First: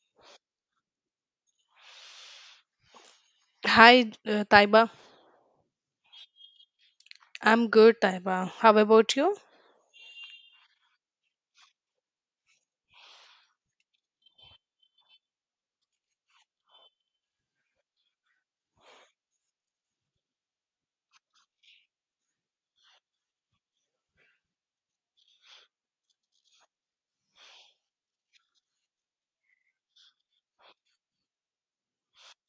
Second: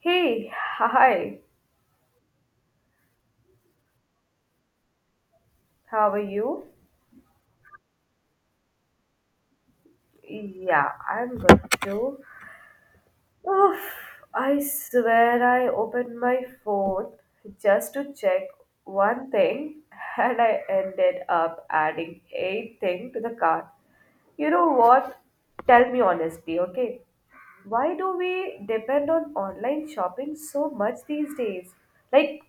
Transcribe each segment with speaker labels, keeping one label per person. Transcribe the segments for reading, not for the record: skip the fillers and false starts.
Speaker 1: Hey, hi,
Speaker 2: Hi, Taiba.
Speaker 1: how are you?
Speaker 2: I'm good, Taiba. How about you?
Speaker 1: Yeah, I'm good too. Oh, I swear I opened my phone just to check one thing and I ended up adding 8 things to the cart. You know what? Tell me honestly, okay? Why do we depend on online shopping so much these days? Like,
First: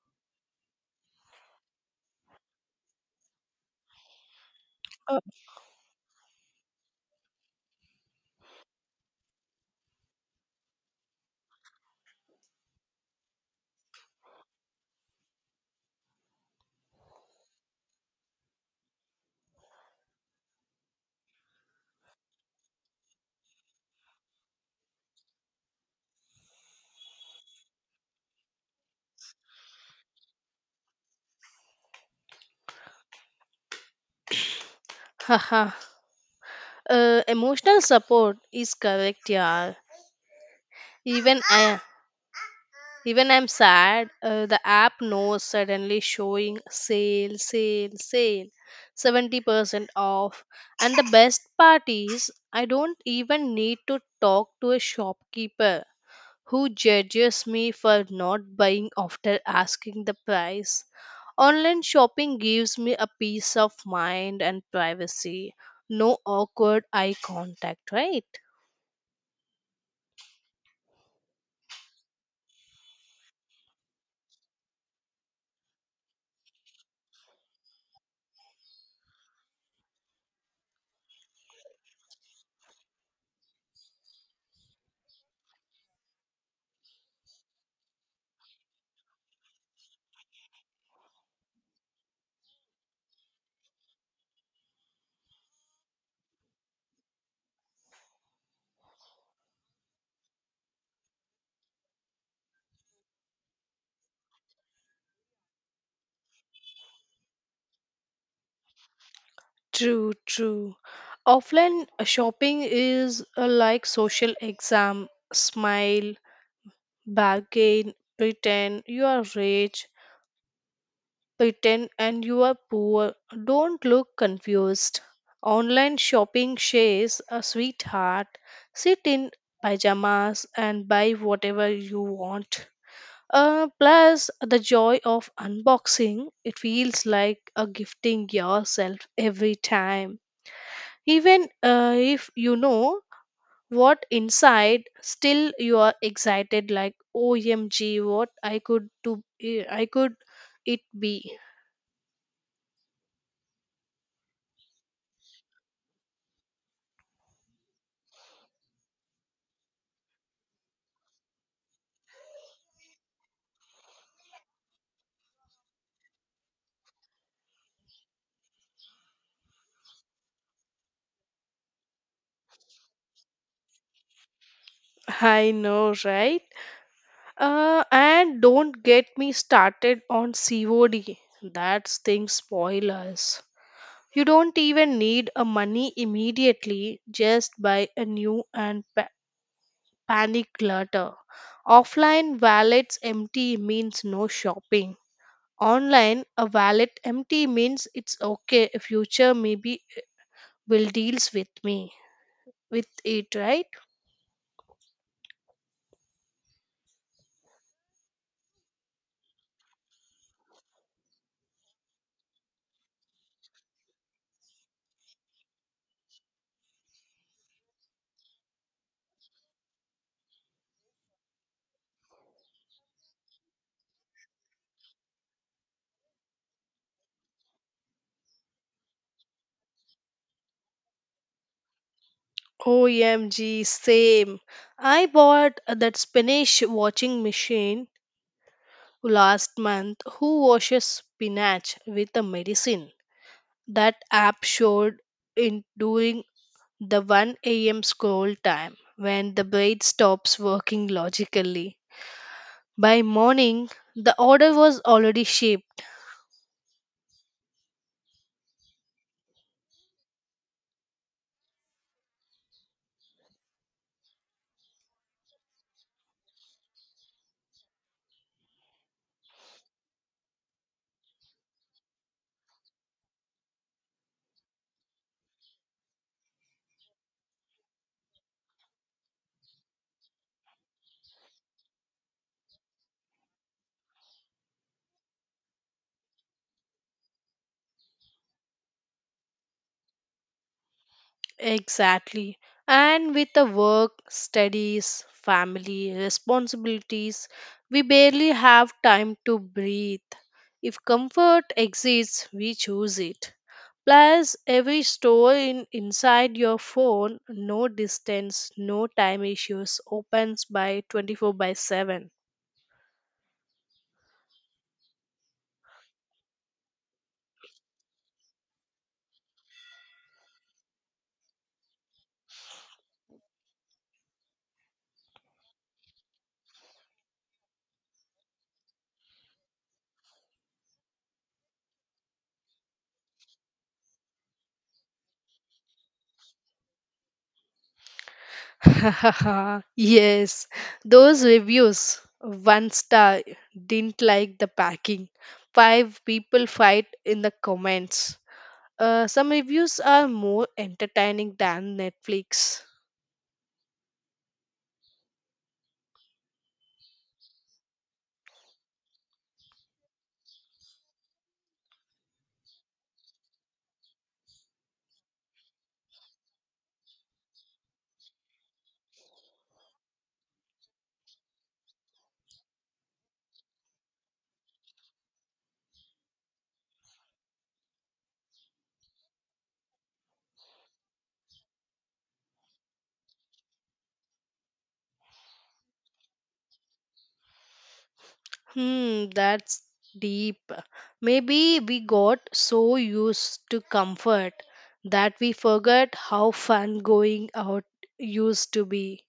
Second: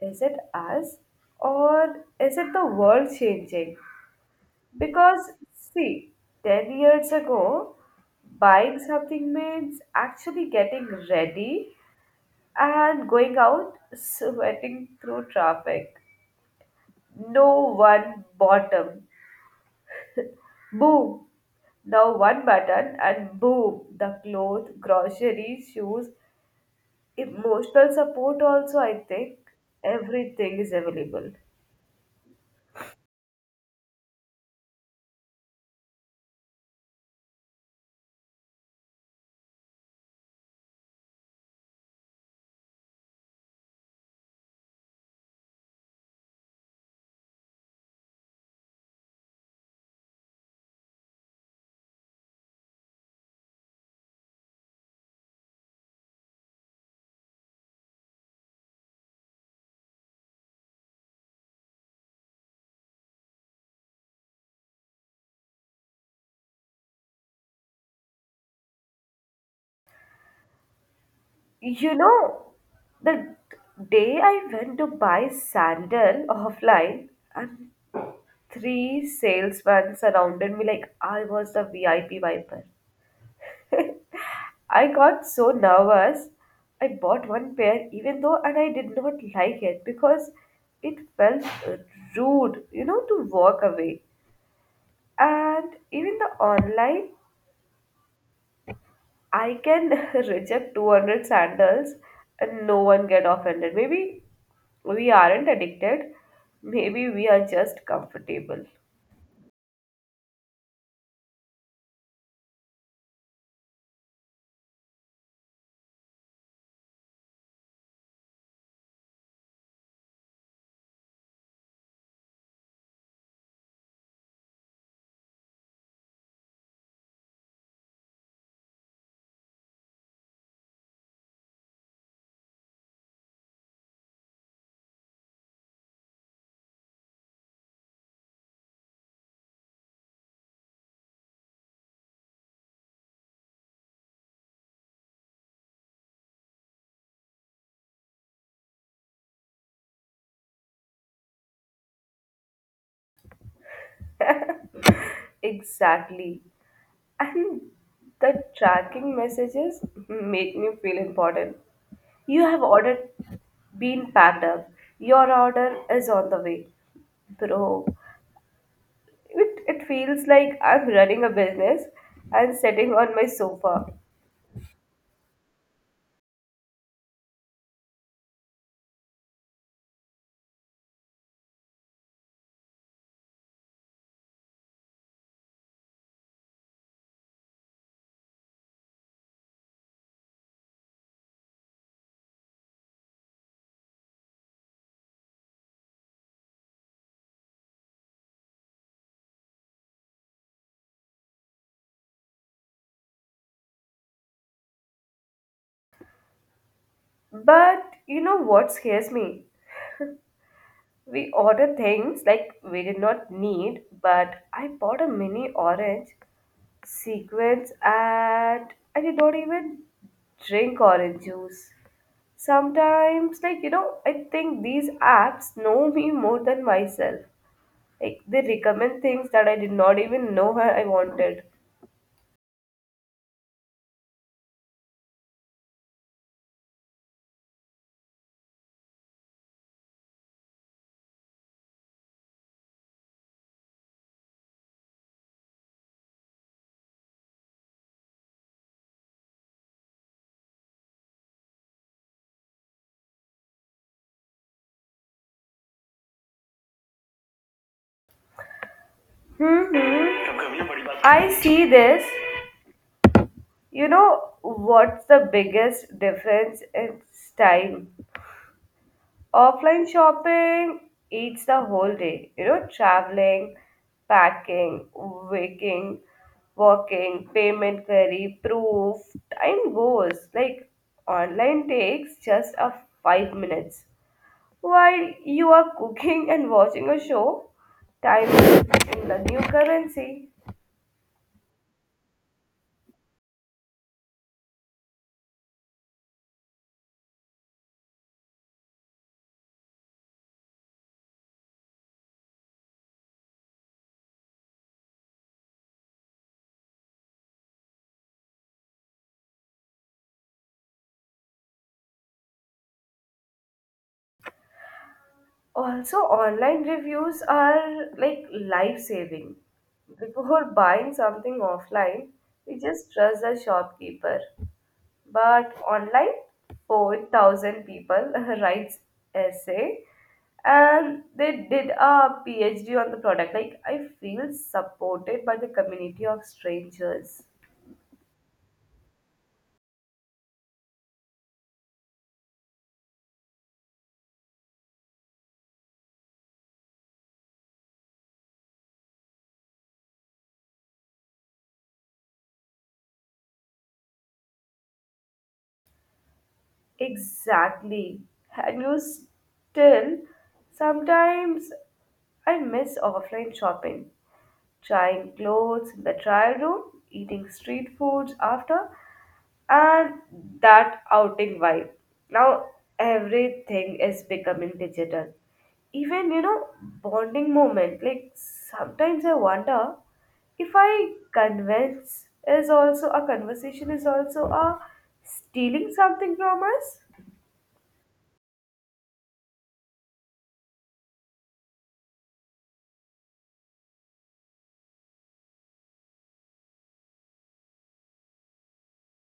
Speaker 1: is it us or is it the world changing?
Speaker 2: Uh,
Speaker 1: Because, see, 10 years ago, buying something means actually getting ready and going out sweating through traffic. No one bottom. Boom! Now one button and boom! The clothes, groceries, shoes, emotional support also, I think. Everything is available.
Speaker 2: haha. Emotional support is correct, yeah. Even I, even I'm sad. The app knows suddenly showing sale, sale, sale, 70% off. And the best part is, I don't even need to talk to a shopkeeper who judges me for not buying after asking the price. Online shopping gives me a peace of mind and privacy. No awkward eye contact, right?
Speaker 1: You know, the day I went to buy sandal offline, and three salesmen surrounded me like I was the VIP viper. I got so nervous. I bought one pair even though and I did not like it because it felt rude, to walk away. And even the online, I can reject 200 sandals and no one get offended. Maybe we aren't addicted. Maybe we are just comfortable.
Speaker 2: True, true. Offline shopping is like social exam. Smile, bargain, pretend you are rich, bitten and you are poor. Don't look confused. Online shopping shares a sweetheart. Sit in pajamas and buy whatever you want. Plus, the joy of unboxing, it feels like a gifting yourself every time. Even if you know what inside, still you are excited like, OMG, what I could do, I could it be.
Speaker 1: Exactly. And the tracking messages make me feel important. You have ordered been packed up. Your order is on the way. Bro, it feels like I'm running a business and sitting on my sofa.
Speaker 2: I know, right? And don't get me started on COD. That's thing spoil us. You don't even need a money immediately. Just buy a new and pa- panic clutter. Offline wallets empty means no shopping. Online a wallet empty means it's okay. Future maybe will deals with me with it, right?
Speaker 1: But you know what scares me? We order things like we did not need, but I bought a mini orange sequence and I did not even drink orange juice. Sometimes, like, you know, I think these apps know me more than myself. Like, they recommend things that I did not even know I wanted.
Speaker 2: OMG, same. I bought that spinach washing machine last month. Who washes spinach with a medicine? That app showed in during the 1 a.m. scroll time when the brain stops working logically. By morning, the order was already shipped.
Speaker 1: hmm I see this. You know what's the biggest difference? It's time. Offline shopping eats the whole day. You know, traveling, packing, waking, working, payment query, proof, time goes. Like online takes just a 5 minutes. While you are cooking and watching a show, time is in the new currency.
Speaker 2: Exactly. And with the work, studies, family, responsibilities, we barely have time to breathe. If comfort exists, we choose it. Plus, every store inside your phone, no distance, no time issues, opens by 24 by 7.
Speaker 1: Also, online reviews are like life saving. Before buying something offline, we just trust the shopkeeper. But online 4,000 people writes essay and they did a phd on the product. Like, I feel supported by the community of strangers.
Speaker 2: Yes, those reviews one star didn't like the packing. Five people fight in the comments. Some reviews are more entertaining than Netflix.
Speaker 1: Exactly. And you still sometimes I miss offline shopping, trying clothes in the trial room, eating street foods after, and that outing vibe. Now everything is becoming digital. Even you know, bonding moment. Like sometimes I wonder if I convince is also a conversation is also a stealing something from us.
Speaker 2: Hmm, that's deep. Maybe we got so used to comfort that we forgot how fun going out used to be.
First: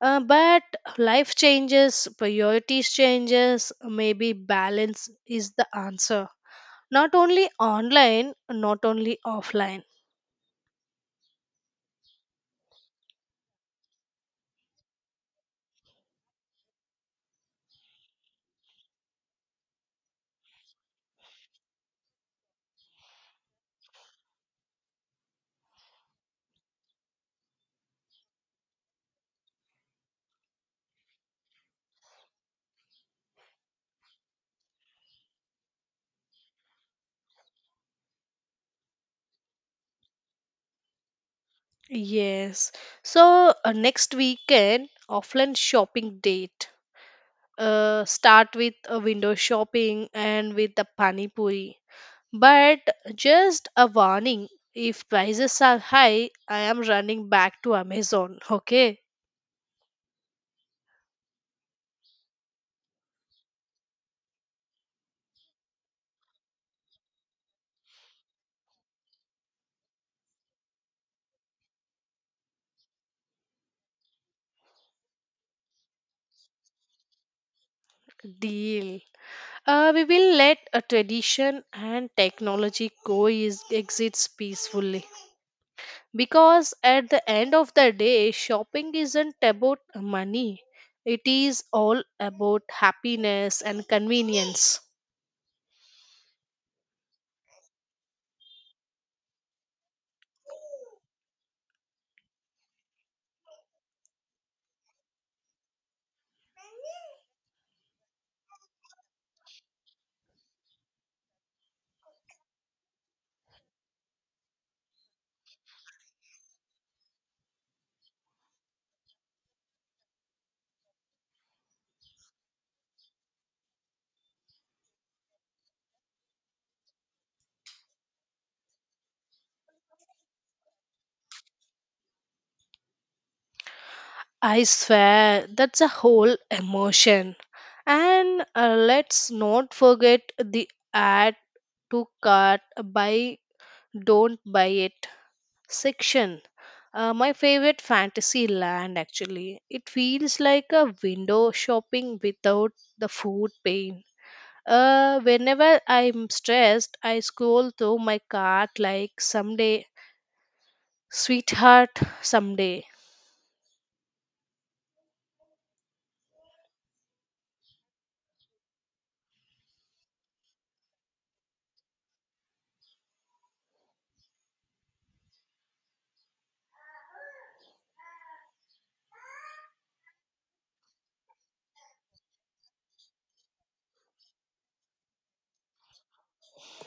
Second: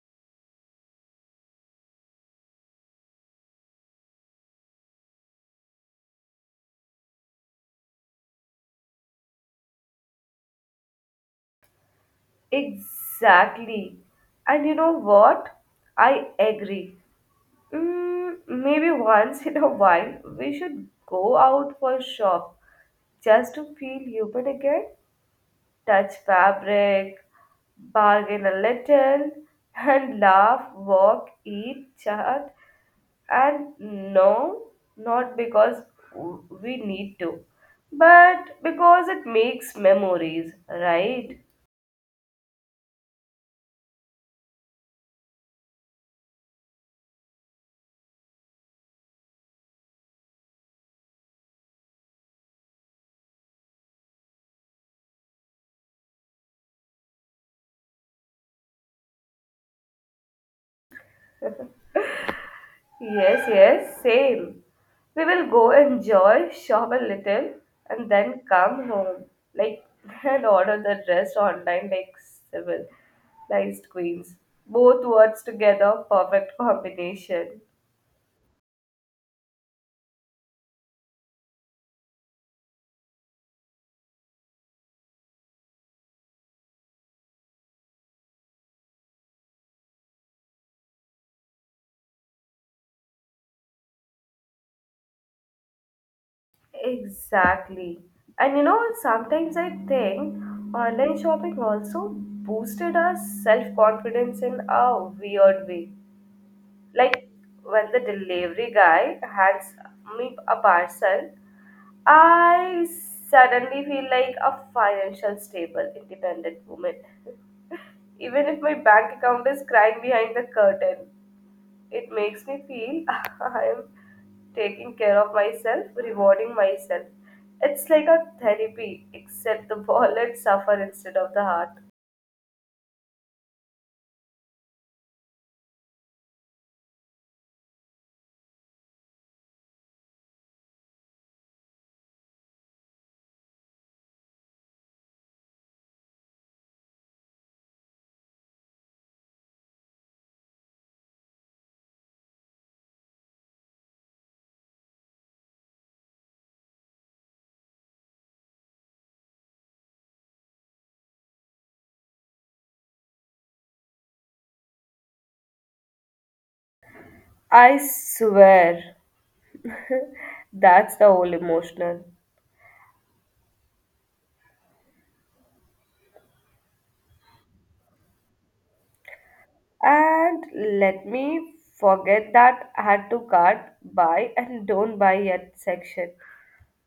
Speaker 2: But life changes, priorities changes, maybe balance is the answer. Not only online, not only offline.
Speaker 1: Exactly. And you know what? I agree. Maybe once in a while we should go out for a shop just to feel human again, touch fabric, bargain a little, and laugh, walk, eat, chat, and no, not because we need to, but because it makes memories, right?
Speaker 2: Yes. So next weekend, offline shopping date. Start with a window shopping and with the pani puri. But just a warning, if prices are high, I am running back to Amazon. Okay,
Speaker 1: Yes, yes, same. We will go enjoy, shop a little, and then come home. Like, and order the dress online like civilized queens. Both words together, perfect combination.
Speaker 2: deal. We will let a tradition and technology coexist peacefully because at the end of the day, shopping isn't about money, it is all about happiness and convenience.
Speaker 1: Exactly. And you know, sometimes I think online shopping also boosted our self confidence in a weird way. Like when the delivery guy hands me a parcel, I suddenly feel like a financial stable, independent woman. Even if my bank account is crying behind the curtain, it makes me feel I am taking care of myself, rewarding myself. It's like a therapy, except the wallet suffer instead of the heart.
Speaker 2: I swear that's a whole emotion. And let's not forget the "add to cart buy, don't buy it" section. My favorite fantasy land actually. It feels like a window shopping without the food pain. Whenever I'm stressed, I scroll through my cart like someday, sweetheart, someday.
Speaker 1: I swear, that's the whole emotional. And let me forget that add to cart, buy and don't buy yet section.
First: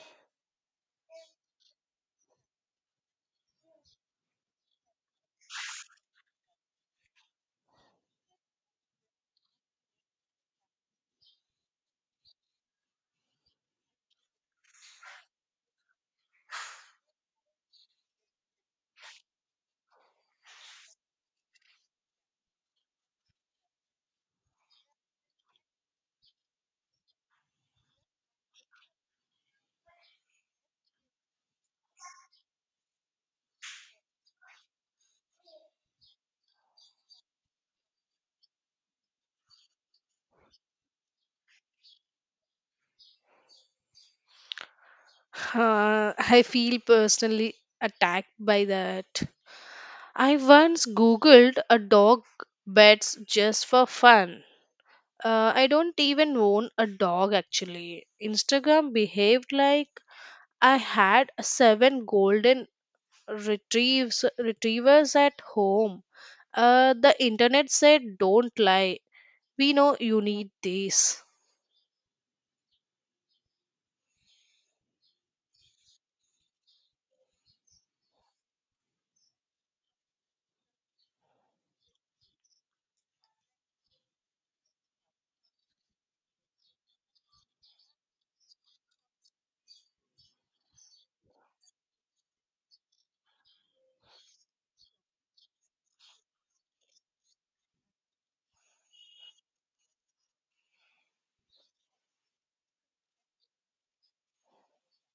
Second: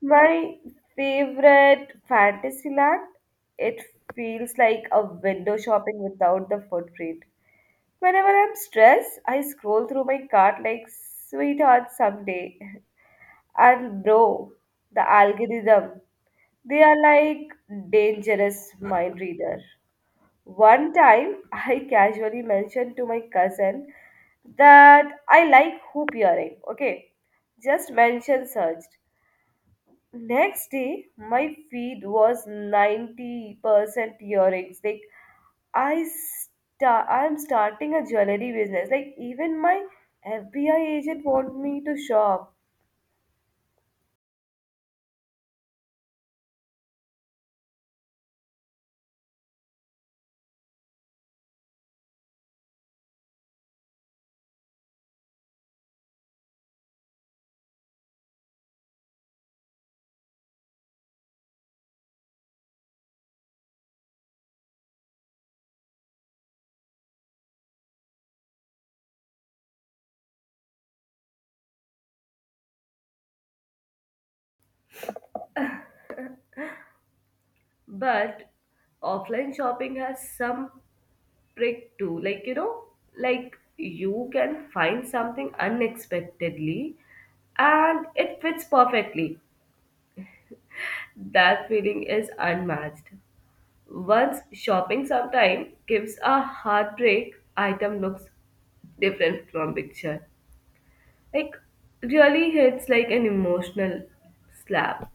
Speaker 1: My favorite fantasy land. It feels like a window shopping without the footprint. Whenever I'm stressed, I scroll through my cart like sweetheart someday. And bro, the algorithm, they are like dangerous mind reader. One time, I casually mentioned to my cousin that I like hoop earring. Okay, just mention searched. Next day, my feed was 90% earrings. Like, I I'm starting a jewelry business. Like, even my FBI agent want me to shop.
Speaker 2: I feel personally attacked by that. I once googled a dog beds just for fun. I don't even own a dog actually. Instagram behaved like I had seven golden retrieves retrievers at home. The internet said, "Don't lie. We know you need this."
Speaker 1: But offline shopping has some trick too. Like, you know, like you can find something unexpectedly and it fits perfectly. That feeling is unmatched. Once shopping sometime gives a heartbreak, item looks different from picture. Like really hits like an emotional slap.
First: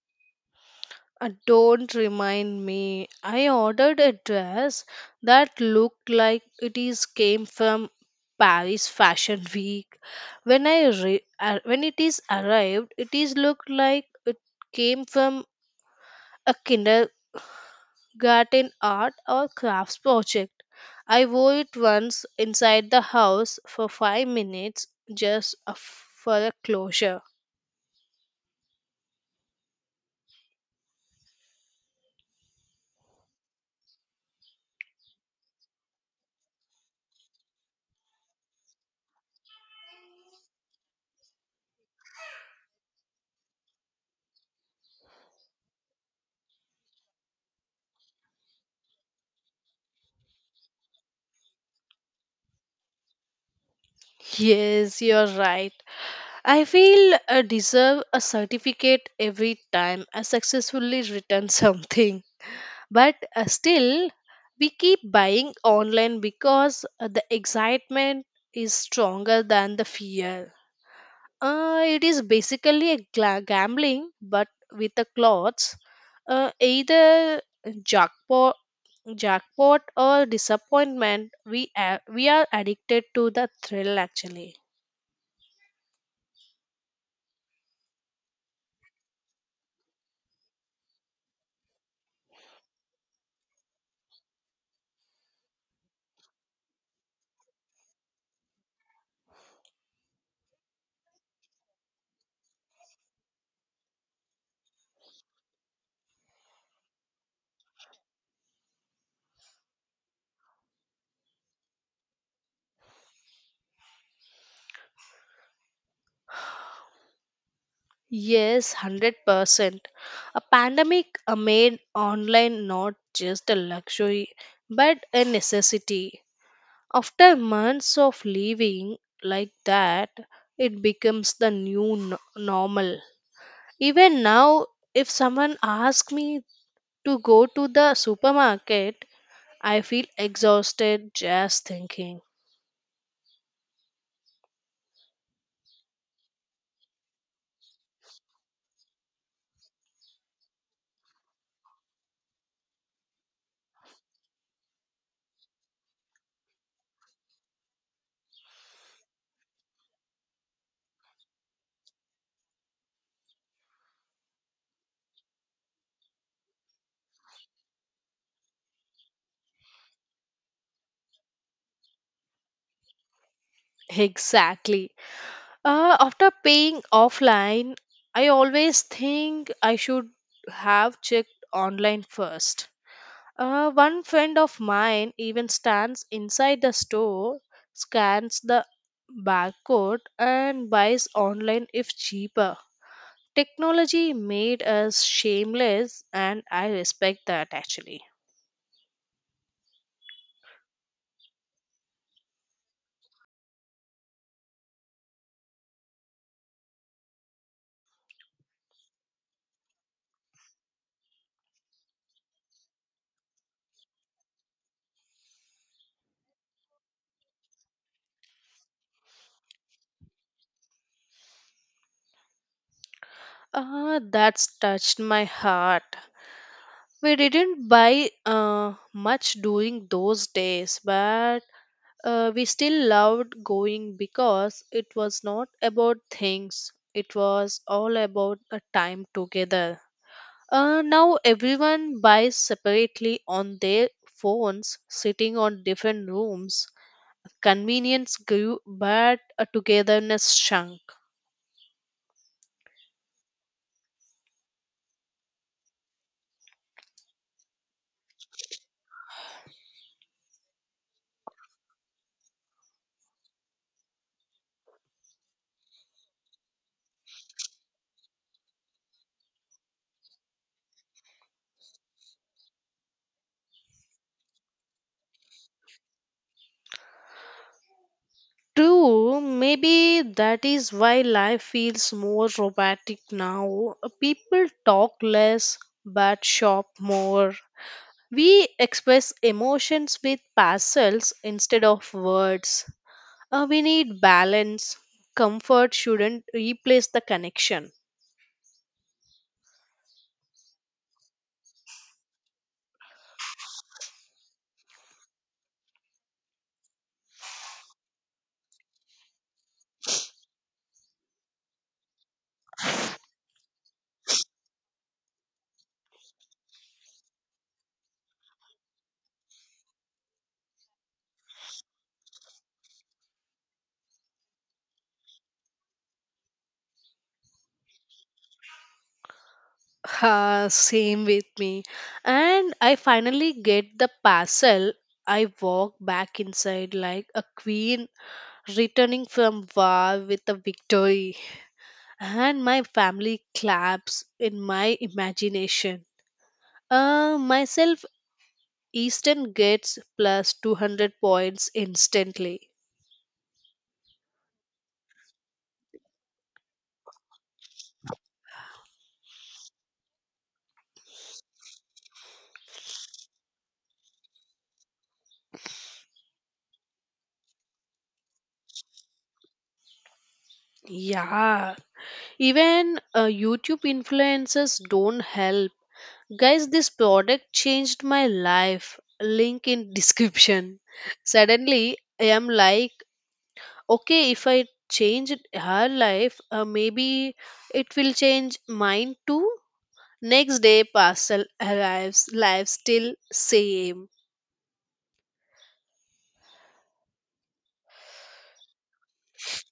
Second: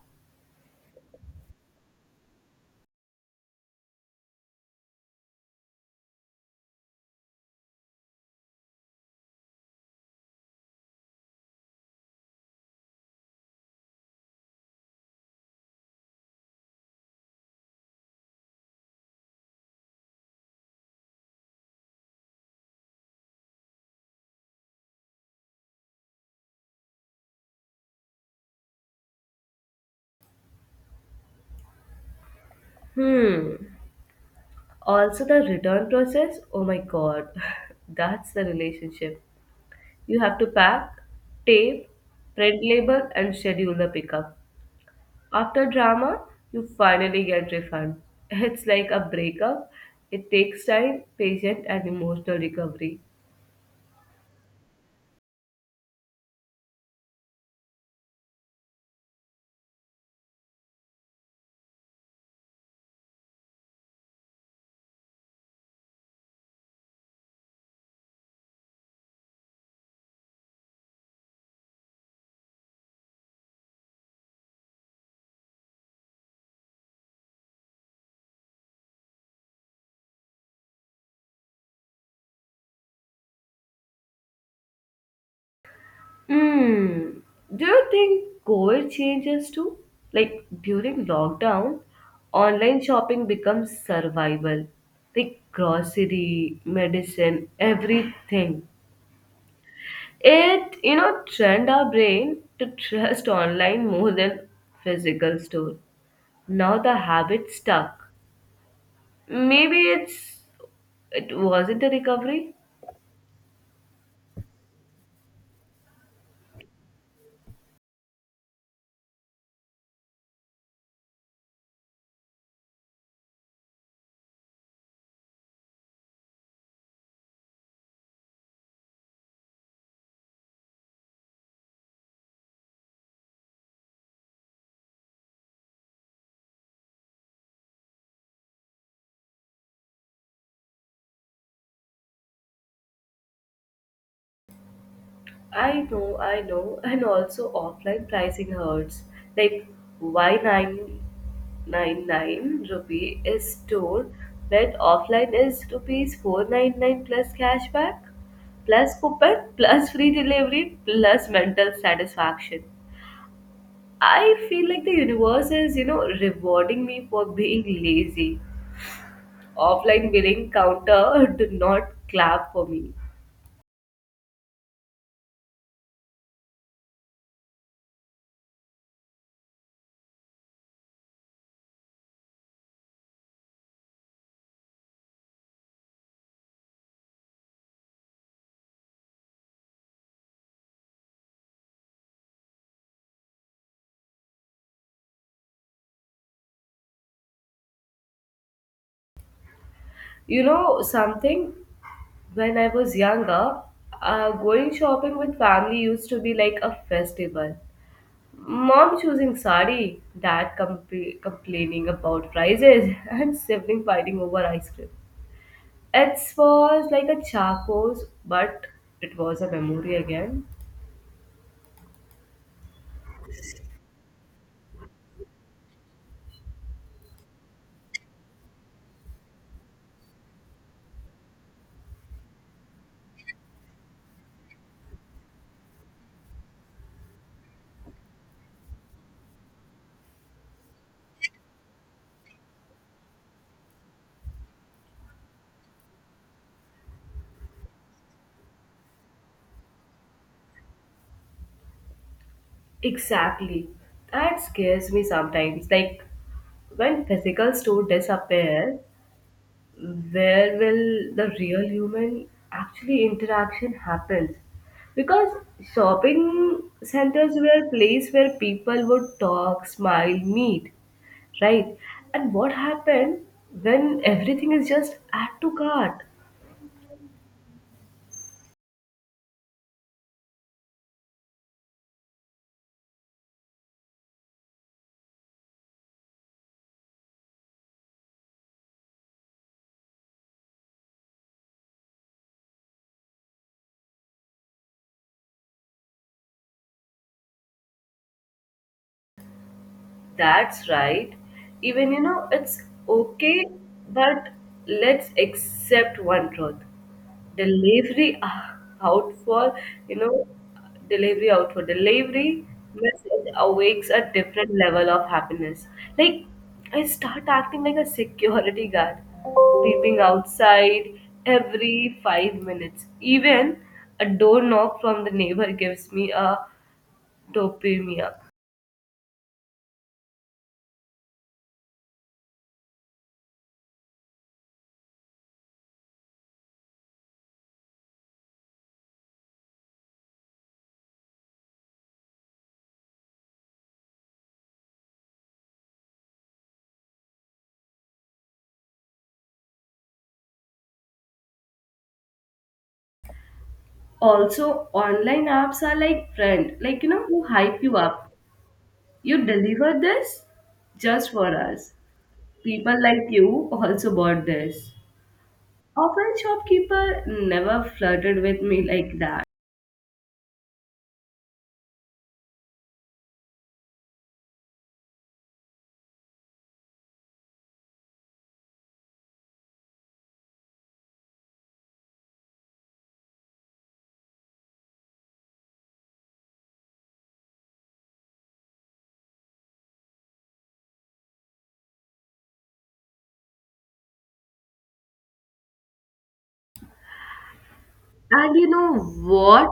Speaker 2: Don't remind me. I ordered a dress that looked like it is came from Paris Fashion Week. When when it is arrived, it is looked like it came from a kinder garden art or crafts project. I wore it once inside the house for 5 minutes for a closure.
Speaker 1: Hmm. Also the return process, oh my god, that's the relationship. You have to pack, tape, print label, and schedule the pickup. After drama, you finally get refund. It's like a breakup. It takes time, patience, and emotional recovery.
Speaker 2: Yes, you're right. I feel I deserve a certificate every time I successfully return something. But still, we keep buying online because the excitement is stronger than the fear. It is basically gambling, but with the clothes. Either jackpot, jackpot or disappointment. We are addicted to the thrill. Actually,
Speaker 1: Hmm. Do you think COVID changes too? Like during lockdown, online shopping becomes survival. Like grocery, medicine, everything. You know, trained our brain to trust online more than physical store. Now the habit stuck. Maybe it wasn't a recovery.
Speaker 2: yes, 100%. A pandemic made online not just a luxury, but a necessity. After months of living like that, it becomes the normal. Even now, if someone asks me to go to the supermarket, I feel exhausted just thinking.
Speaker 1: I know, and also offline pricing hurts. Like why 999 rupee is store when offline is rupees 499 plus cashback, plus coupon, plus free delivery, plus mental satisfaction. I feel like the universe is, you know, rewarding me for being lazy. Offline billing counter do not clap for me.
Speaker 2: Exactly. After paying offline, I always think I should have checked online first. One friend of mine even stands inside the store, scans the barcode, and buys online if cheaper. Technology made us shameless, and I respect that actually.
Speaker 1: You know, something when I was younger, going shopping with family used to be like a festival. Mom choosing sari, dad complaining about prices, and sibling fighting over ice cream. It was like a charcoal's, but it was a memory again.
Speaker 2: Ah, that's touched my heart. We didn't buy much during those days, but we still loved going because it was not about things, it was all about a time together. Now everyone buys separately on their phones, sitting on different rooms. Convenience grew, but togetherness shrunk.
Speaker 1: Exactly. That scares me sometimes. Like when physical store disappear, where will the real human actually interaction happens? Because shopping centers were a place where people would talk, smile, meet, right? And what happened when everything is just add to cart?
Speaker 2: True, maybe that is why life feels more robotic now. People talk less but shop more. We express emotions with parcels instead of words. We need balance. Comfort shouldn't replace the connection.
Speaker 1: That's right. Even you know, it's okay, but let's accept one truth. Delivery out for you know, delivery out for delivery message awakes a different level of happiness. Like I start acting like a security guard, peeping outside every 5 minutes. Even a door knock from the neighbor gives me a dopamine.
Speaker 2: Ha, same with me. And I finally get the parcel. I walk back inside like a queen returning from war with a victory. And my family claps in my imagination. Myself, Eastern gets plus 200 points instantly.
Speaker 1: Also, online apps are like friend, like you know, who hype you up. You deliver this just for us. People like you also bought this. Often shopkeeper never flirted with me like that.
Speaker 2: Yeah, even YouTube influencers don't help. Guys, this product changed my life. Link in description. Suddenly, I am like, okay, if I change her life, maybe it will change mine too. Next day, parcel arrives, life still same.
Speaker 1: And you know what?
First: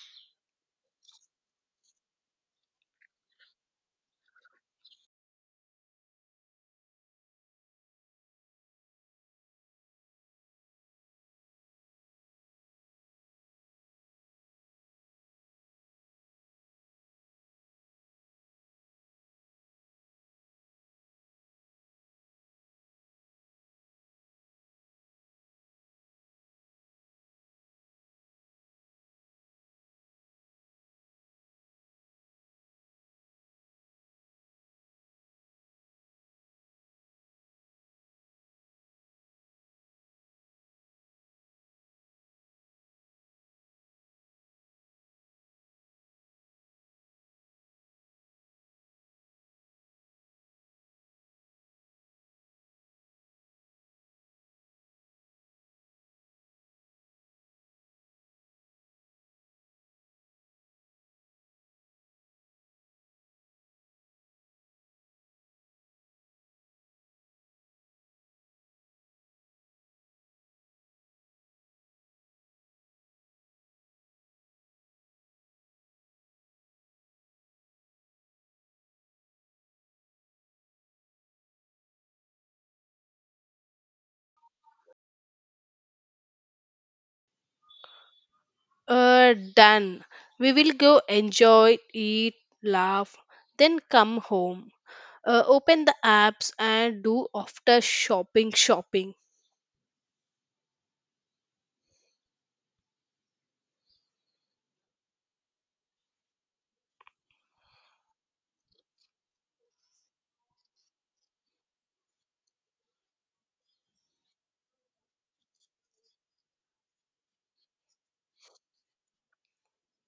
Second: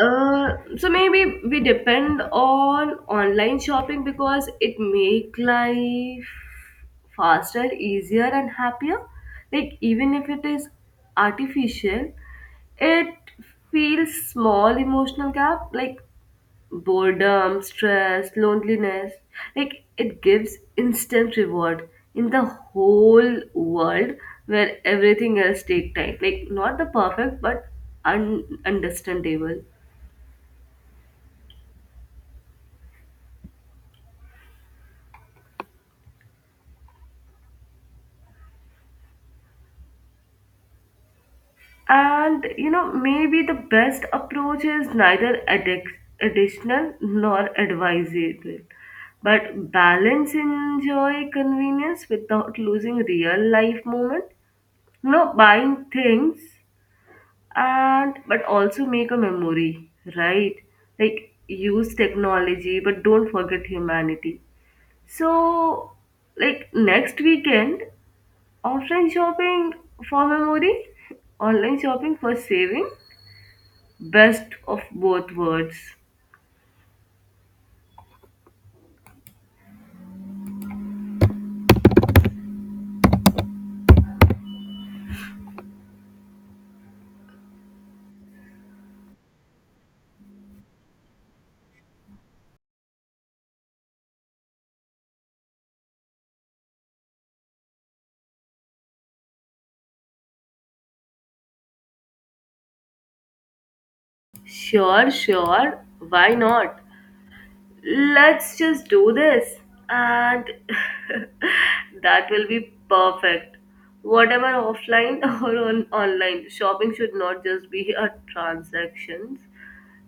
Speaker 1: So maybe we depend on online shopping because it make life faster, easier, and happier. Like even if it is artificial, it feels small emotional gap like boredom, stress, loneliness. Like it gives instant reward in the whole world where everything else take time. Like not the perfect but understandable. And you know, maybe the best approach is neither additional nor advisable, but balance enjoy convenience without losing real life moment. You know, buying things and but also make a memory, right? Like use technology, but don't forget humanity. So, like next weekend, offline shopping for memory, online shopping for saving. Best of both worlds.
Speaker 2: Done. We will go enjoy, eat, laugh, then come home. Open the apps and do after shopping.
Speaker 1: Sure, sure. Why not? Let's just do this. And that will be perfect. Whatever offline or on online, shopping should not just be a transactions.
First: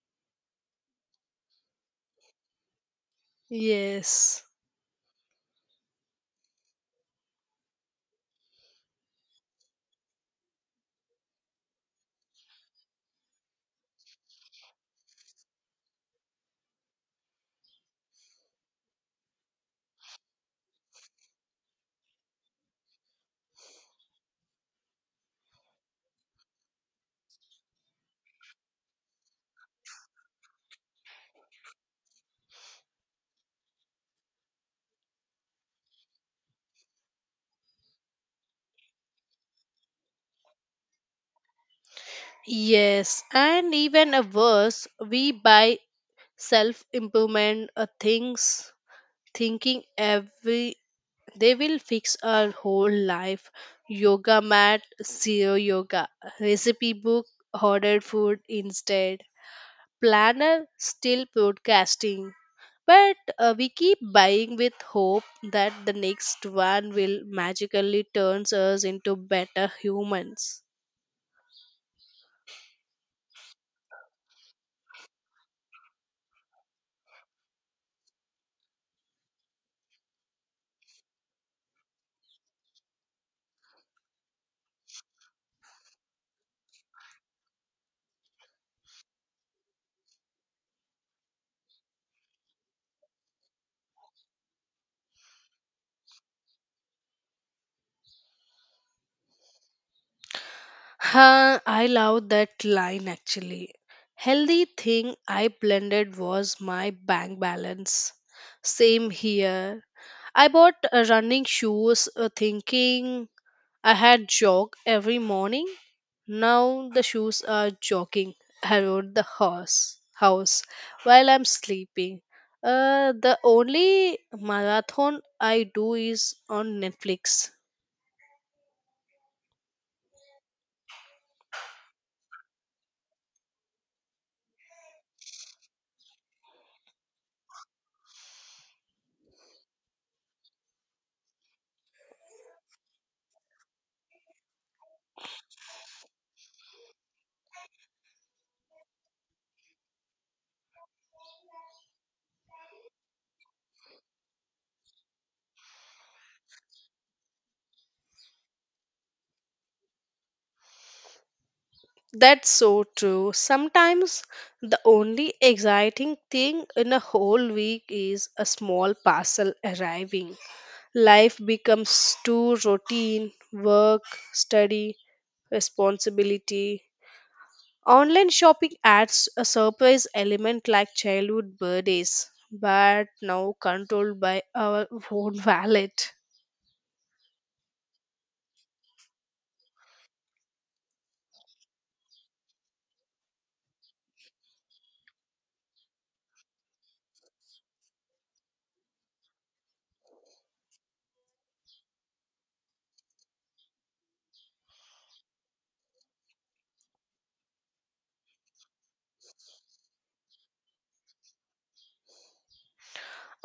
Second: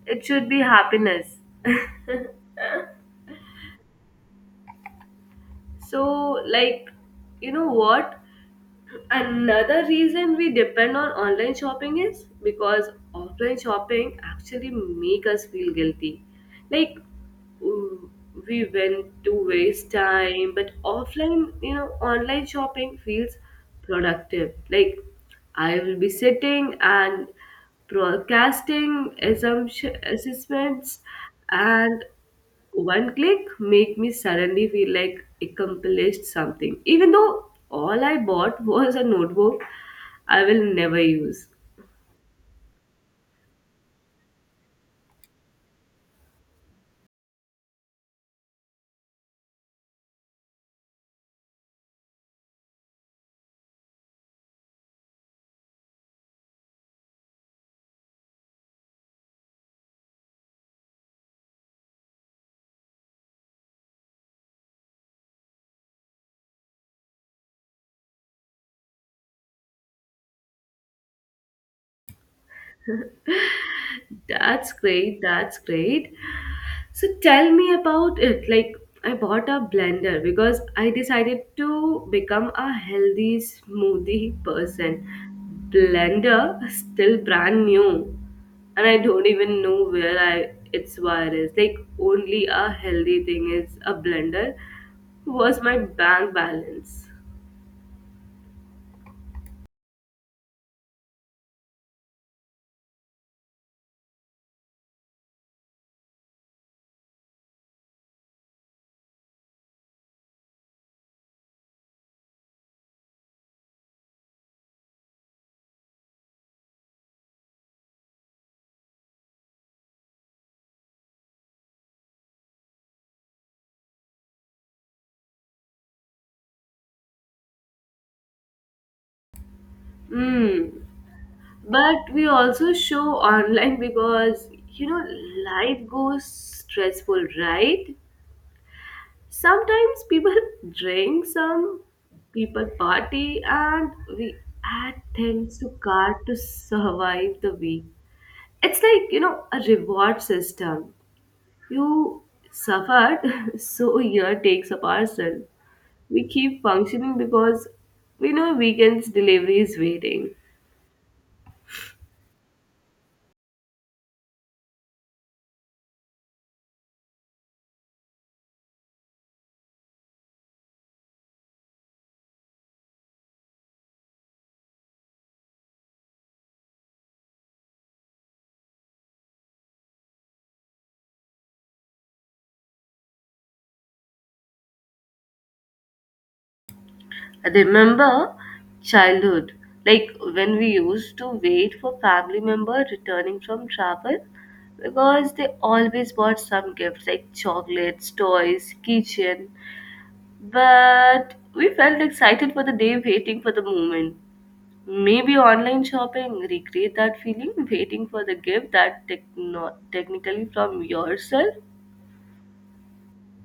Speaker 1: It should be happiness.
Speaker 2: Yes.
Speaker 1: So, like, you know what? Another reason we depend on online shopping is because offline shopping actually make us feel guilty like mm, we went to waste time but offline you know online shopping feels productive. Like I will be sitting and broadcasting assumption assessments and one click make me suddenly feel like accomplished something even though all I bought was a notebook I will never use.
Speaker 2: Yes, and even a worse, we buy self improvement things, thinking every they will fix our whole life. Yoga mat, zero yoga. Recipe book, ordered food instead. Planner, still broadcasting. But we keep buying with hope that the next one will magically turns us into better humans.
Speaker 1: That's great. That's great. So tell me about it. Like I bought a blender because I decided to become a healthy smoothie person. Blender still brand new and I don't even know where I its wire is. Like only a healthy thing is a blender was my bank balance.
Speaker 2: Huh, I love that line actually. Healthy thing I blended was my bank balance. Same here. I bought running shoes thinking I had jog every morning. Now the shoes are jogging around the house while I'm sleeping. The only marathon I do is on Netflix.
Speaker 1: Hmm. But we also show online because you know life goes stressful, right? Sometimes people drink, some people party and we add things to cart to survive the week. It's like you know a reward system. You suffered, so year takes a parcel. We keep functioning because we know weekends delivery is waiting.
Speaker 2: That's so true. Sometimes the only exciting thing in a whole week is a small parcel arriving. Life becomes too routine work, study, responsibility. Online shopping adds a surprise element like childhood birthdays, but now controlled by our own wallet.
Speaker 1: I remember childhood, like when we used to wait for family member returning from travel because they always bought some gifts like chocolates, toys, kitchen. But we felt excited for the day waiting for the moment. Maybe online shopping recreate that feeling waiting for the gift that technically from yourself.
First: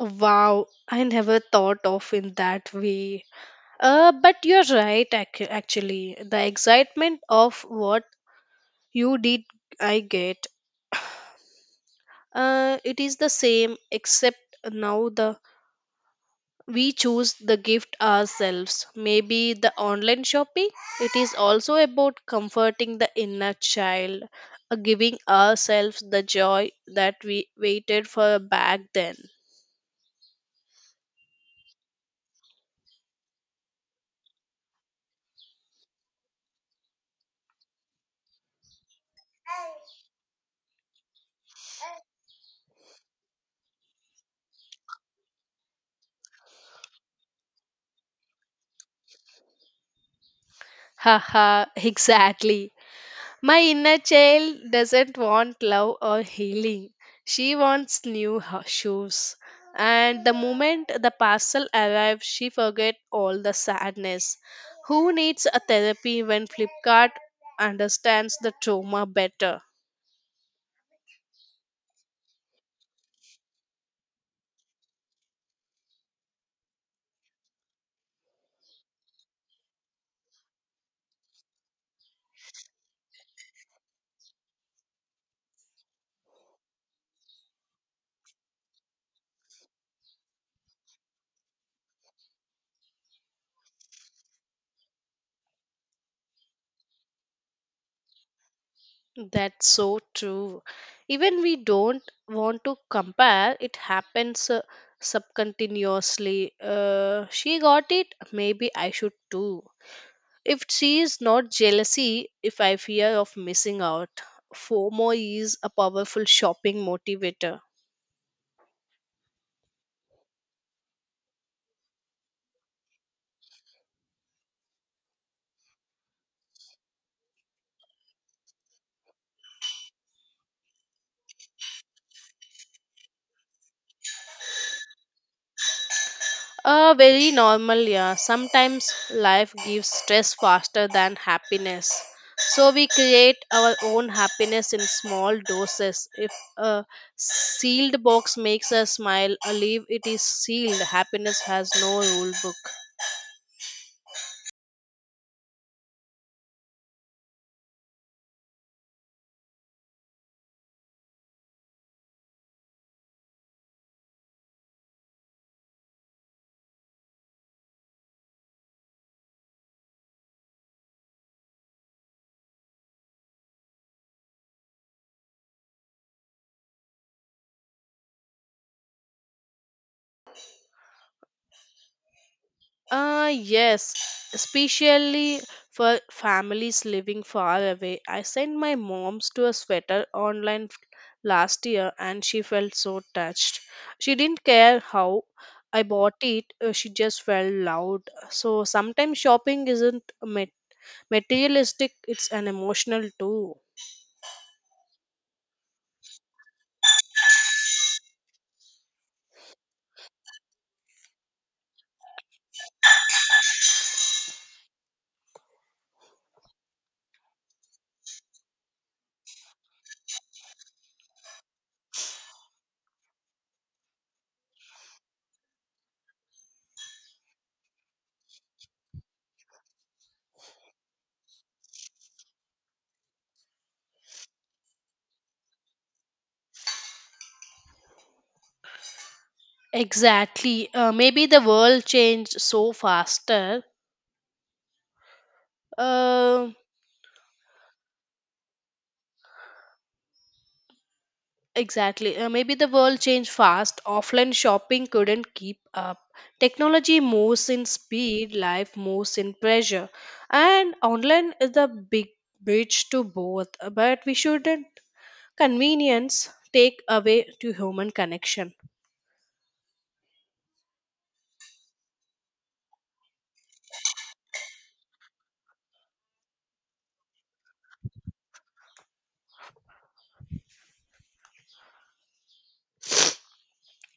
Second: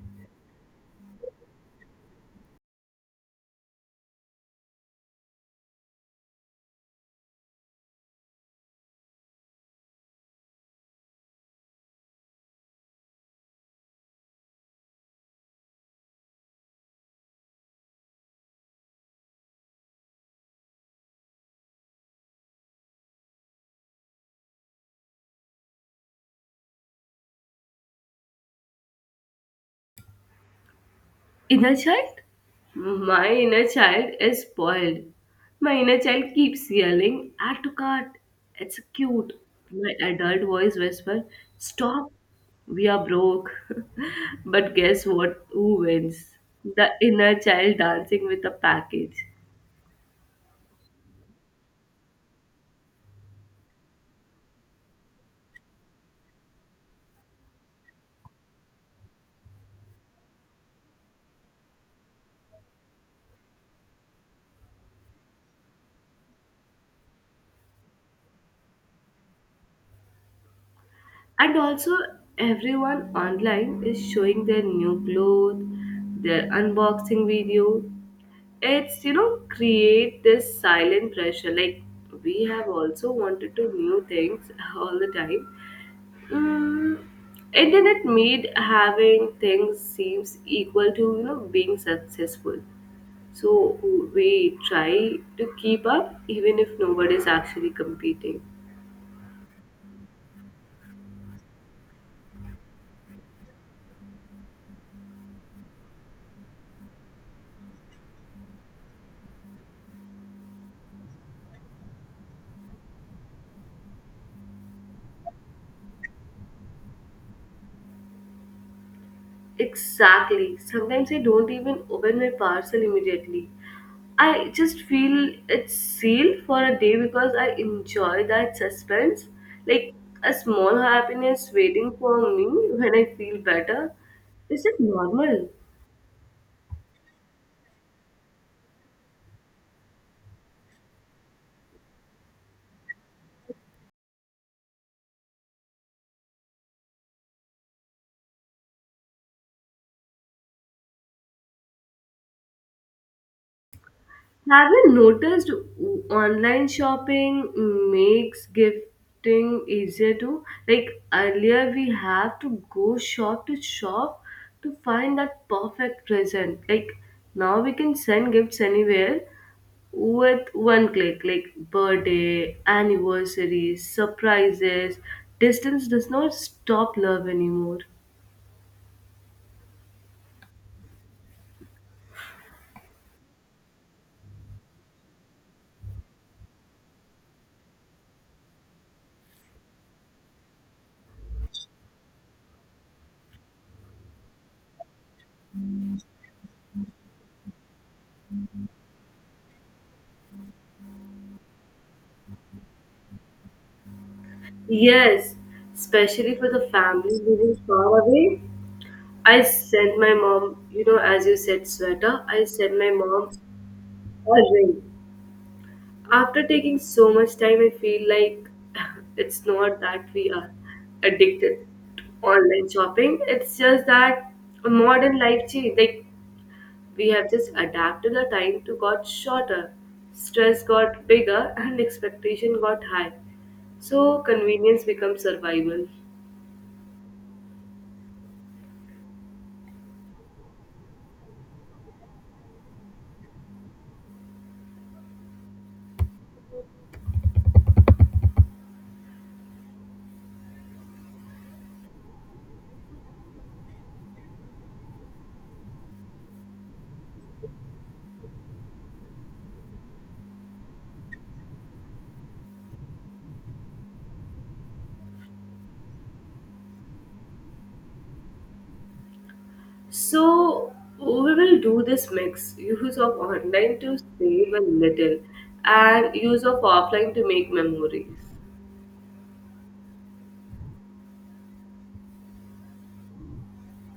Speaker 2: Wow, I never thought of in that way. But you're right, actually. The excitement of what you did, I get. It is the same, except now the we choose the gift ourselves. Maybe the online shopping. It is also about comforting the inner child, giving ourselves the joy that we waited for back then.
Speaker 1: Inner child? My inner child is spoiled. My inner child keeps yelling, add to cart. It's cute. My adult voice whispers, stop. We are broke. But guess what? Who wins? The inner child dancing with a package.
Speaker 2: Haha, exactly. My inner child doesn't want love or healing. She wants shoes. And the moment the parcel arrives, she forgets all the sadness. Who needs a therapy when Flipkart understands the trauma better?
Speaker 1: And also, everyone online is showing their new clothes, their unboxing video, it's you know create this silent pressure like we have also wanted to new things all the time. mm, Internet made having things seems equal to you know being successful, so we try to keep up even if nobody's actually competing.
Speaker 2: That's so true. Even we don't want to compare, it happens subcontinuously. She got it, maybe I should too. If she is not jealousy, if I fear of missing out, FOMO is a powerful shopping motivator.
Speaker 1: Exactly. Sometimes I don't even open my parcel immediately. I just feel it's sealed for a day because I enjoy that suspense. Like a small happiness waiting for me when I feel better. Is it normal?
Speaker 2: Very normal, yeah. Sometimes life gives stress faster than happiness. So we create our own happiness in small doses. If a sealed box makes us smile, a leaf it is sealed. Happiness has no rule book.
Speaker 1: Have you noticed online shopping makes gifting easier too? Like earlier, we have to go shop to shop to find that perfect present. Like now, we can send gifts anywhere with one click, like birthday, anniversaries, surprises. Distance does not stop love anymore.
Speaker 2: Yes, especially for families living far away. I sent my mom's to a sweater online last year and she felt so touched. She didn't care how I bought it, she just felt loud. So sometimes shopping isn't materialistic, it's an emotional too.
Speaker 1: Yes, especially for the family living far away. I sent my mom, you know, as you said, sweater. I sent my mom a ring. After taking so much time, I feel like it's not that we are addicted to online shopping. It's just that a modern life change. Like we have just adapted. The time to got shorter, stress got bigger, and expectation got high. So convenience becomes survival.
Speaker 2: Exactly. Maybe the world changed so faster. Um Exactly. Maybe the world changed fast. Offline shopping couldn't keep up. Technology moves in speed, life moves in pressure. And online is the big bridge to both. But we shouldn't convenience take away to human connection.
Speaker 1: So we will do this mix use of online to save a little and use of offline to make memories.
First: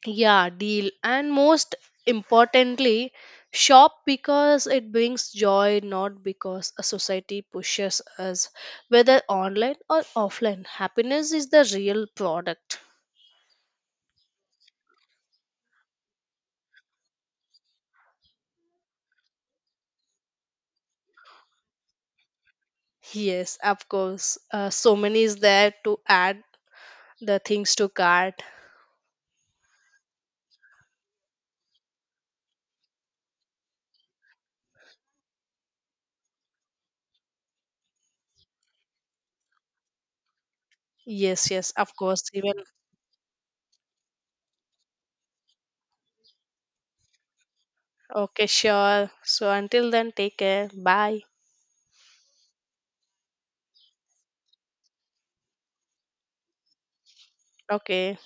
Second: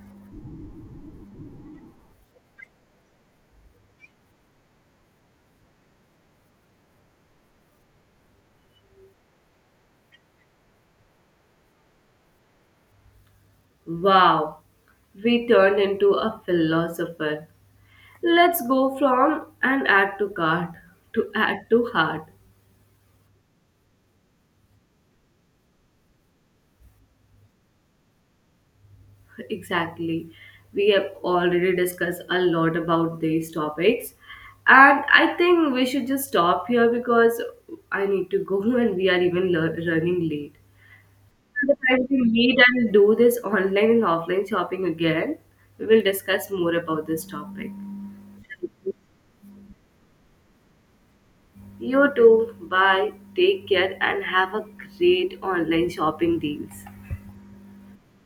Speaker 2: Yeah, deal. And most importantly, shop because it brings joy, not because a society pushes us, whether online or offline. Happiness is the real product.
Speaker 1: Wow, we turned into a philosopher. Let's go from an add to cart to add to heart.
Speaker 2: Yes, of course. So many is there to add the things to cart.
Speaker 1: Exactly. We have already discussed a lot about these topics. And I think we should just stop here because I need to go and we are even running late.
Speaker 2: Yes, yes,
Speaker 1: Another
Speaker 2: of
Speaker 1: time we
Speaker 2: course. Even
Speaker 1: meet and do this online and offline shopping again, we will discuss more about this topic.
Speaker 2: okay, sure. So until then, take care. Bye.
Speaker 1: You too. Bye. Take care and have a great online shopping deals.
Speaker 2: Okay.